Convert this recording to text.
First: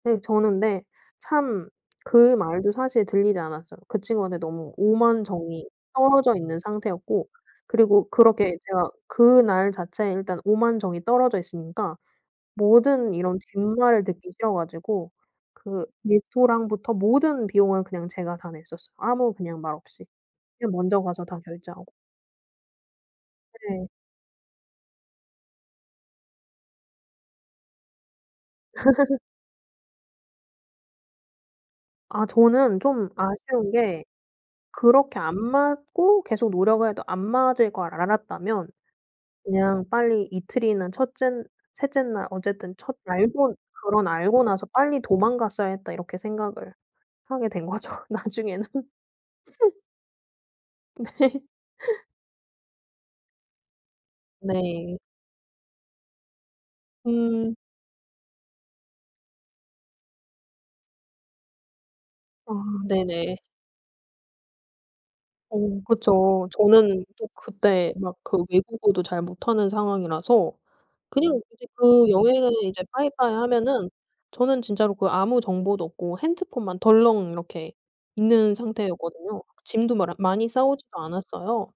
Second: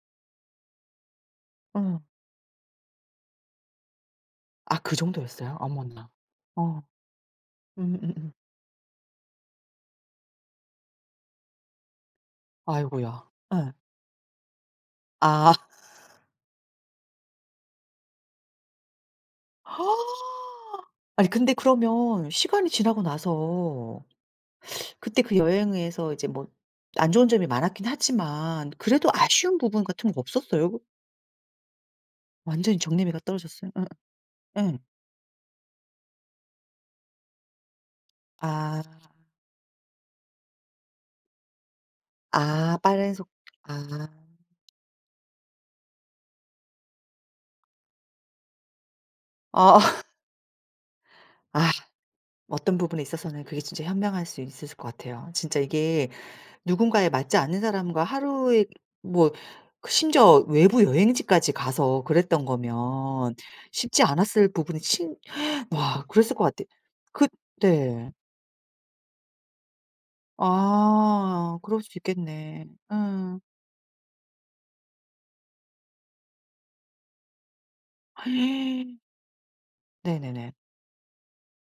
음 저는 근데 참 어. 그 말도 사실 들리지 않았어요. 그 친구한테 너무 아 그 오만 정도였어요? 정이 어머나. 떨어져 있는 어. 상태였고 그리고 음음음. 그렇게 제가 그날 자체에 일단 오만 정이 떨어져 있으니까 모든 아이고야. 이런 예. 뒷말을 듣기 싫어가지고 아. 그 레스토랑부터 모든 비용을 그냥 제가 다 냈었어요 아무 말 없이. 그냥 먼저 가서 아니 다 근데 결제하고. 그러면 시간이 지나고 네. 나서 그때 그 여행에서 이제 뭐 안 좋은 점이 많았기는 하지만 그래도 아쉬운 부분 같은 거 없었어요 그? 아 완전히 저는 좀 정나미가 떨어졌어요? 아쉬운 게 예. 예. 그렇게 안 맞고 계속 노력을 해도 안 맞을 걸 알았다면 아. 그냥 빨리 이틀이나 1 째 3 째 날 어쨌든 아 첫 빠른 속 알고 아. 그런 '알고 나서 빨리 도망갔어야 했다.' 이렇게 생각을 하게 된거죠 나중에는. 어. 네. 아 어떤 부분에 있어서는 그게 진짜 현명할 수 있었을 것 네. 같아요. 진짜 이게 누군가에 맞지 음. 않는 사람과 하루에 뭐 그 심지어 외부 여행지까지 가서 그랬던 아 거면 네네. 쉽지 않았을 부분이 친 어 와 그랬을 것 그쵸. 같아요. 저는 그 또 그때 네. 막 그 외국어도 잘 못하는 상황이라서 그냥 아 이제 그럴 수도 그 여행을 있겠네. 이제 빠이빠이 음. 하면은 저는 진짜로 그 아무 정보도 없고 핸드폰만 덜렁 이렇게 있는 상태였거든요. 짐도 마라 많이 네네네. 싸 오지도 않았어요.